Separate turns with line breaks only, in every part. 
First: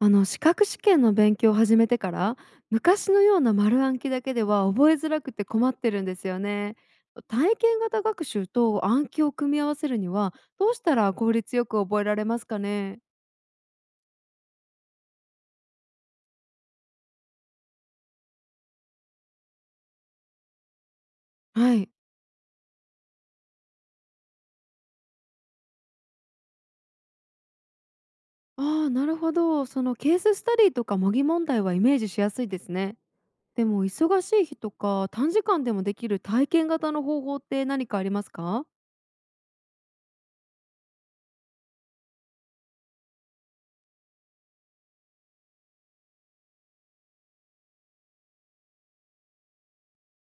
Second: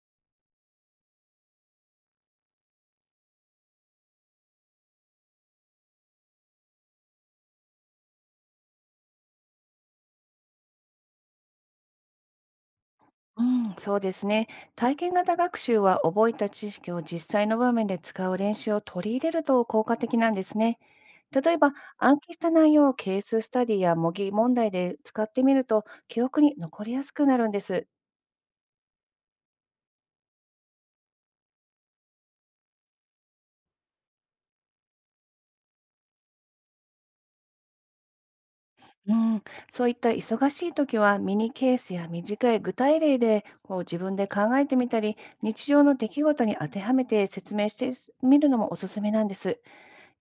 あの資格試験の勉強を始めてから昔のような丸暗記だけでは覚えづらくて困ってるんですよね。体験型学習と暗記を組み合わせるにはどうしたら効率よく覚えられますかね。
うん、そうですね。体験型学習は覚えた知識を実際の場面で使う練習を取り入れると効果的なんですね。例えば、
はい。
暗記した内容をケーススタディや模擬問題で使ってみると記憶に残りやすくなるんです。
ああ、なるほど。そのケーススタディとか模擬問題はイメージしやすいですね。でも忙しい日とか短時間でもできる体験型の方法って何かありますか。
うん、そういった忙しい時はミニケースや短い具体例でこう自分で考えてみたり、日常の出来事に当てはめて説明してみるのもおすすめなんです。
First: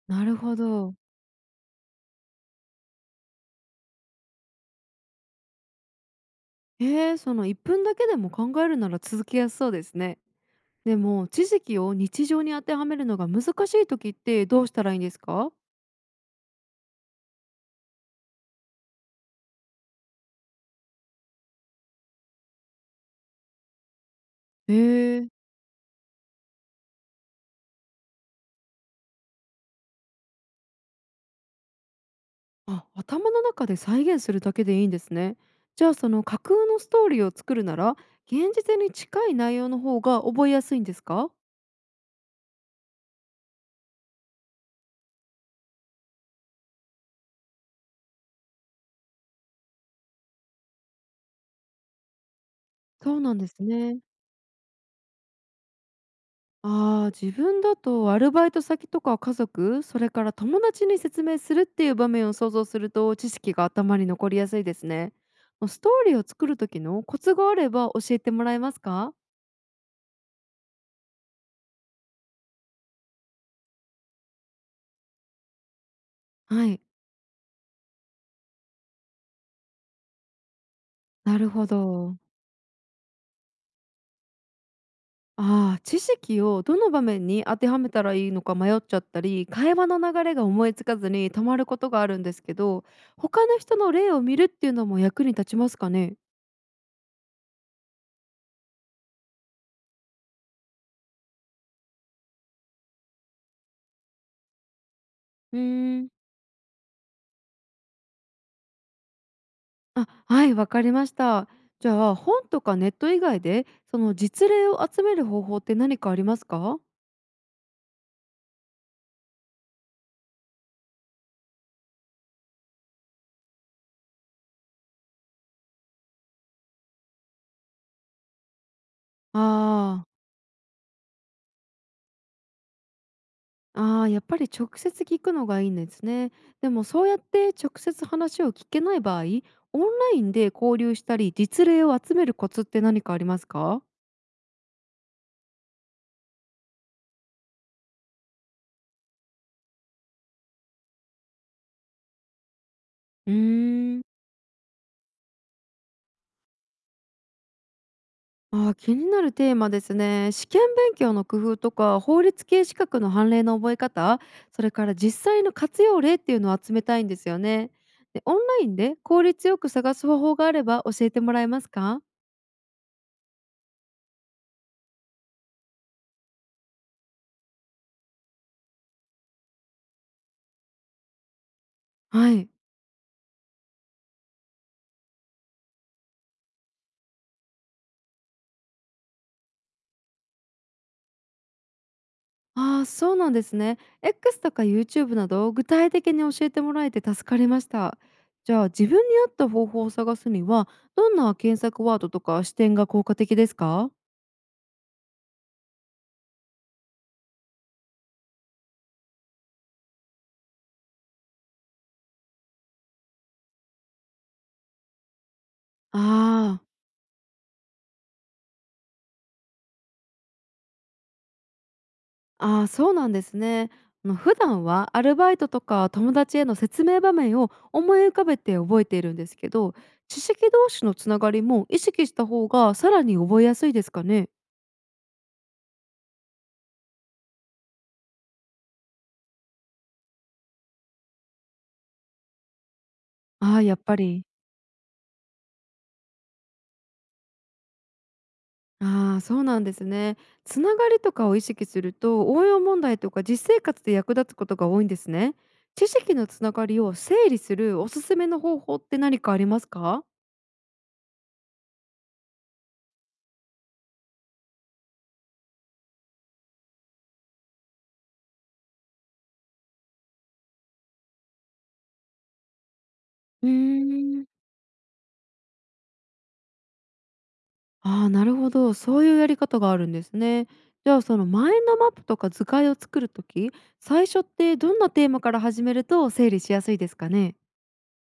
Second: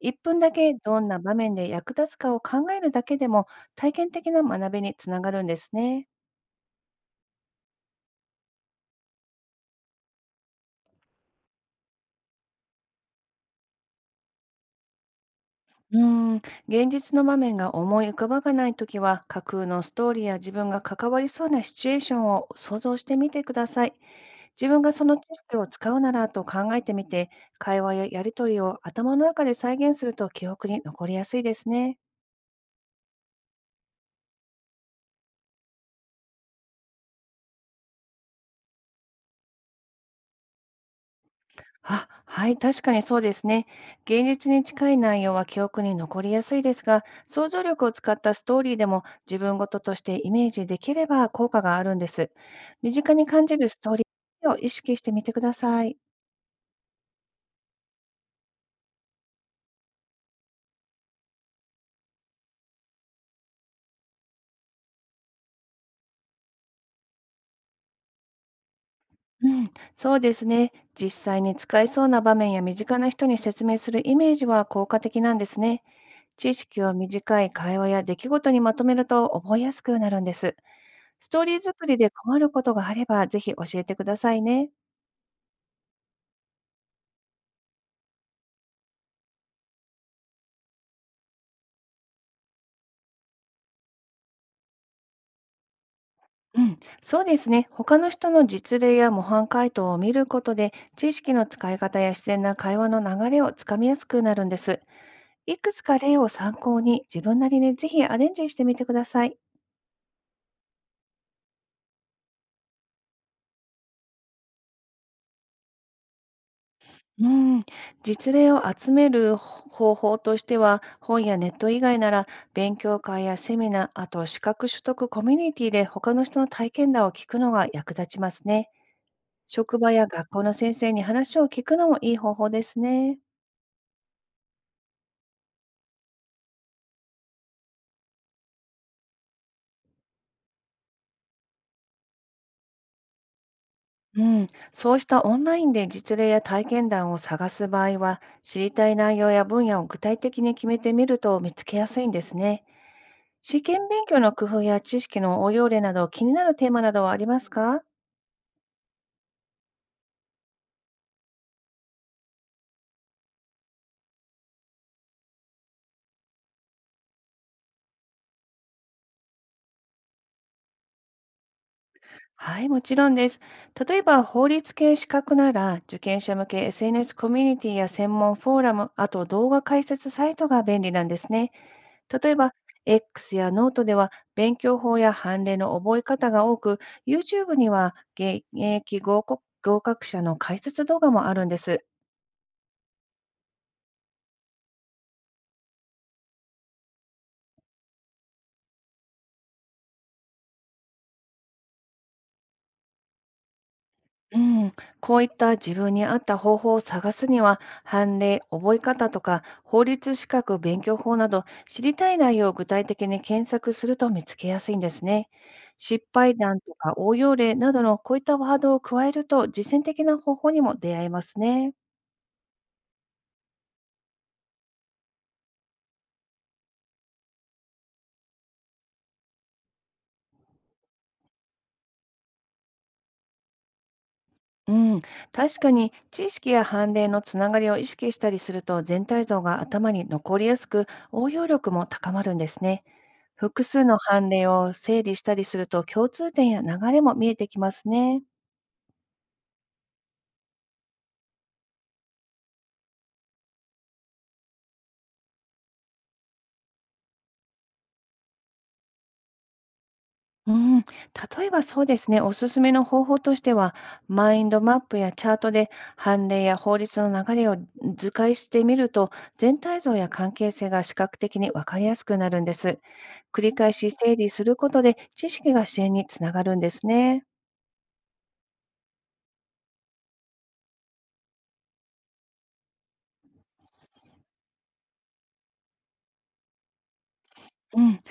1
なる
分だ
ほ
け
ど。
どんな場面で役立つかを考えるだけでも体験的な学びにつながるんですね。
その1分だけでも考えるなら続けやすそうですね。でも知識を日常に当てはめるのが難しい時ってどうしたらいいんですか。
うーん、現実の場面が思い浮かばがないときは架空のストーリーや自分が関わりそうなシチュエーションを想像してみてください。自
へ
分がその知
え。
識を使うならと考えてみて、会話ややりとりを頭の中で再現すると記憶に残りやすいですね。
あ、頭の中で再現するだけでいいんですね。じゃあ、その架空のストーリーを作るなら現実に近い内容の方が覚えやすいんですか。
あ、はい、確かにそうですね。現実に近い内容は記憶に残りやすいですが、想像力を使ったストーリーでも自分ごととしてイメージできれば効果があるんです。身近
そう
に
なん
感
で
じ
す
るストー
ね。
リーを意識してみてください。
あー、自分だとアルバイト先とか家族、それから友達に説明するっていう場面を想像すると知識が頭に残りやすいですね。ストーリーを作る時のコツがあれば教えてもらえますか。
うん、そうですね。実際に使えそうな場面や身近な人に説明するイメージは効果的なんですね。知
はい。
識を短い会話や出来事にまとめると覚えやすくなるんです。ス
な
トー
る
リー
ほ
作りで
ど。
困ることがあれば、ぜひ教えてくださいね。
ああ、知識をどの場面に当てはめたらいいのか迷っちゃったり、会話の流れが思いつかずに止まることがあるんですけど、他の人の例を見るっていうのも役に立ちますかね。
うん、そうですね。他の人の実例や模範解答を見ることで、知識の使い方や自然な会話の流れをつかみやすくなるんです。い
うー
くつか
ん、
例を参考に、自分なりにぜひアレンジしてみてください。
あ、はい、わかりました。じゃあ、本とかネット以外で、その実例を集める方法って何かありますか。
うん、実例を集める方法としては、本やネット以外なら、勉強会やセミナー、あと資格取得コミュニティで他の人の体験談を聞くのが役立ちますね。職場
ああ
や
ー。
学校の先生に話を聞くのもいい方法ですね。
ああ、やっぱり直接聞くのがいいんですね。でも、そうやって直接話を聞けない場合、オンラインで交流したり実例を集めるコツって何かありますか。
うん、そうしたオンラインで実例や体験談を探す場合は、知りたい内容や分野を具体的に決めてみると見つけやすいんですね。
うー
試験
ん。
勉強の工夫や知識の応用例など気になるテーマなどはありますか？
ああ、気になるテーマですね。試験勉強の工夫とか法律系資格の判例の覚え方、それから実際の活用例っていうのを集めたいんですよね。で、オンラインで効率よく探す方法があれば教えてもらえますか。
はい、もちろんです。例えば、法律系資格なら、受験者向け SNS コミュニティや専門フォーラム、あと動画解説サイトが便利なんですね。例
は
え
い。
ば、X やノートでは勉強法や判例の覚え方が多く、YouTube には現役合格者の解説動画もあるんです。
ああ、そうなんですね。X とか YouTube など具体的に教えてもらえて助かりました。じゃあ、自分に合った方法を探すにはどんな検索ワードとか視点が効果的ですか。
うん、こういった自分に合った方法を探すには、判例、覚え方とか、法律資格勉強法など、知りたい内容を具体的に検索すると見つけやすいんですね。
あ
失敗談
ー、
とか応用例などのこういったワードを加えると、実践的な方法にも出会えますね。
あー、そうなんですね。あの、普段はアルバイトとか友達への説明場面を思い浮かべて覚えているんですけど、知識同士のつながりも意識した方がさらに覚えやすいですかね。
うん、確かに知識や判例のつながりを意識したりすると全体像が頭に残りやすく、応用力も高まるんですね。
ああ
複
ー、やっ
数
ぱ
の
り。
判例を整理したりすると共通点や流れも見えてきますね。
ああ、そうなんですね。つながりとかを意識すると、応用問題とか実生活で役立つことが多いんですね。知識のつながりを整理するおすすめの方法って何かありますか。
うん、例えばそうですね、おすすめの方法としては、マインドマップやチャートで判例や法律の流れを図解してみると、全体像や関係性が視覚的にわかりやすくなるんです。繰
うー
り返し整
ん。
理することで、知識が支援につながるんですね。
ああー、なるほど。そういうやり方があるんですね。じゃあ、そのマインドマップとか図解を作るとき、最初ってどんなテーマから始めると整理しやすいですかね。
うん、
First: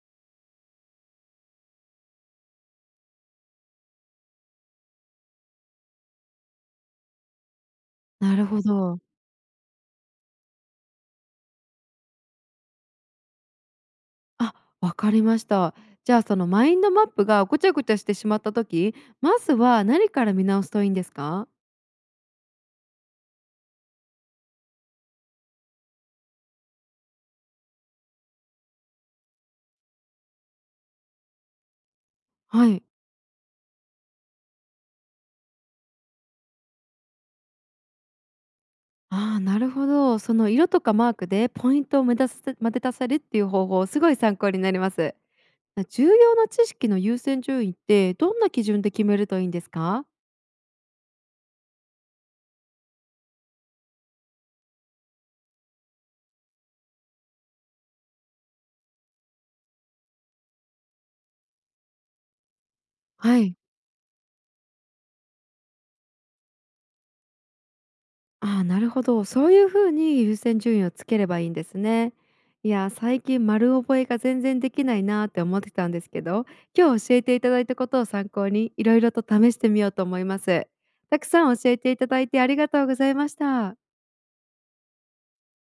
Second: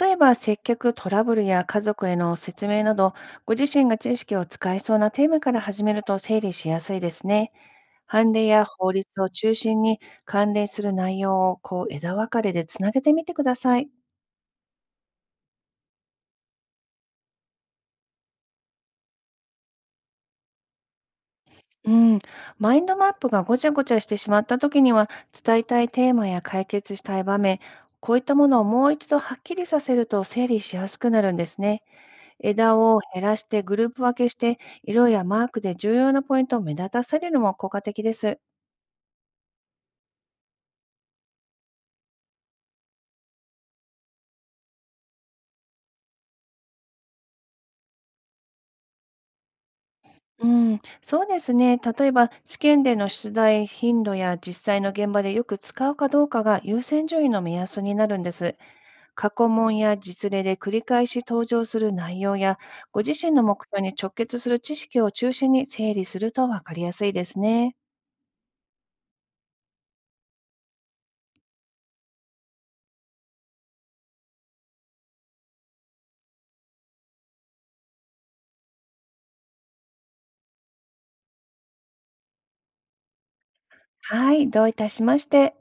例えば、接客トラブルや家族への説明など、ご自身が知識を使いそうなテーマから始めると整理しやすいですね。判
な
例
るほ
や法
ど。
律を中心に関連する内容をこう枝分かれでつなげてみてください。
あ、わかりました。じゃあ、そのマインドマップがごちゃごちゃしてしまった時、まずは何から見直すといいんですか？
うん、マインドマップがごちゃごちゃしてしまった時には、伝えたいテーマや解決したい場面、こういったものをもう一度はっきりさせると整理しやすくなるんですね。
は
枝
い。
を減らしてグループ分けして、色やマークで重要なポイントを目立たせるのも効果的です。
ああ、なるほど。その色とかマークでポイントを目立たせ目立たせるっていう方法、すごい参考になります。重要な知識の優先順位ってどんな基準で決めるといいんですか？
うん、そうですね。例えば、試験での出題頻度や実際の現場でよく使うかどうかが優先順位の目安になるんです。過去問や実例で繰り返し登場する内容や、ご自身
は
の
い。
目標に直結する知識を中心に整理すると分かりやすいですね。
ああ、なるほど。そういう風に優先順位をつければいいんですね。いや、最近丸覚えが全然できないなーって思ってたんですけど、今日教えていただいたことを参考に、いろいろと試してみようと思います。たくさん教えていただいてありがとうございました。
はい、どういたしまして。